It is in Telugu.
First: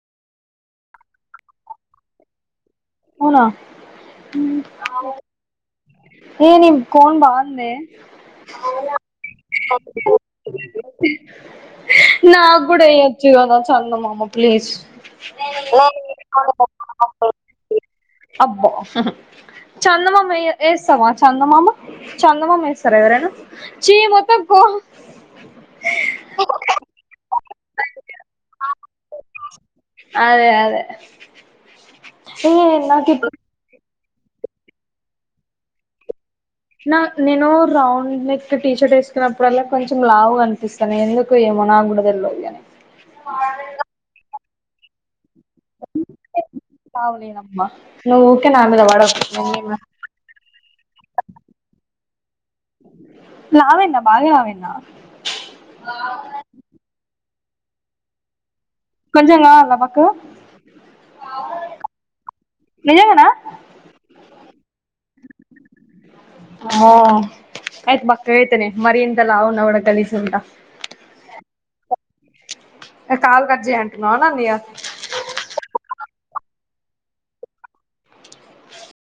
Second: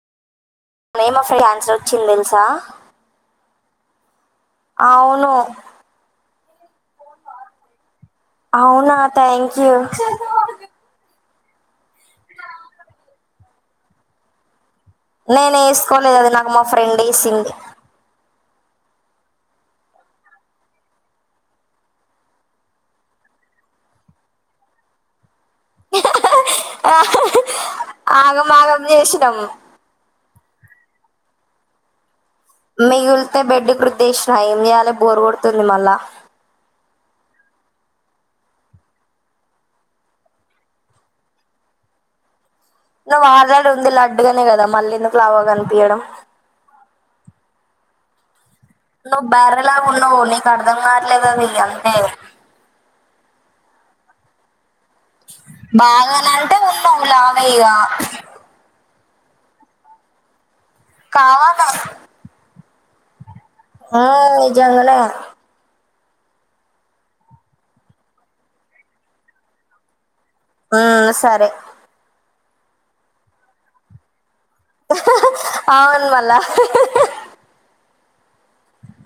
నేమా ఫె క్యాన్సర్ వచ్చింది తెలుసా అవునా అవును ఏ నీ కోన్ బావుందే అవునా థ్యాంక్ యూ నా గుడా ఎయోచు గదా చందమామ ప్లీస్ నేను ఏసుకోలేదు అది నాకు మా ఫ్రెండ్ ఏసింది అబ్బా హా హ చందమామ ఎయ్ ఏస్తవ చందమామ చందమామ ఏస్తర ఎవరైనా చీ మొత్తం కో ఆగమాగం జేసినం అదే అదే ఏ నాకు ఇప్పుడు మిగుల్తే బెడ్డుక్ ద్దేశిన ఏం చేయలే బోర్ కొడుతుంది మళ్ళా నా నేను రౌండ్ నెక్ టీషర్ట్ వేసుకున్నప్పుడల్లా కొంచెం లావు కనిపిస్తాను ఎందుకు ఏమో నా గుడ తెల్వదిగా నువ్వు ఆల్రెడీ ఉంది లడ్డు గానే కదా మళ్లీను లావుగా గనిపియ్యడం హలో ను బర్రె లాగున్నావ్ నిక్ అర్ధంకాట్లేదుఆది అంతే లావైన బాగా లావైన బాగానంటే ఉన్నావుగా అదేఇగ కొంచెంగావలా బక్కగా కావాలా నీజాంగానా ఆ నిజంగానే గా అమ్మో ఆయిత్ బక్క గైతనే మరి ఇంత లావున్న కూడా గాలిజ్ ఉంటా ఆ సరే కాల్ కట్ చేయి అంటున్నావ నన్నిగా అవున్మళ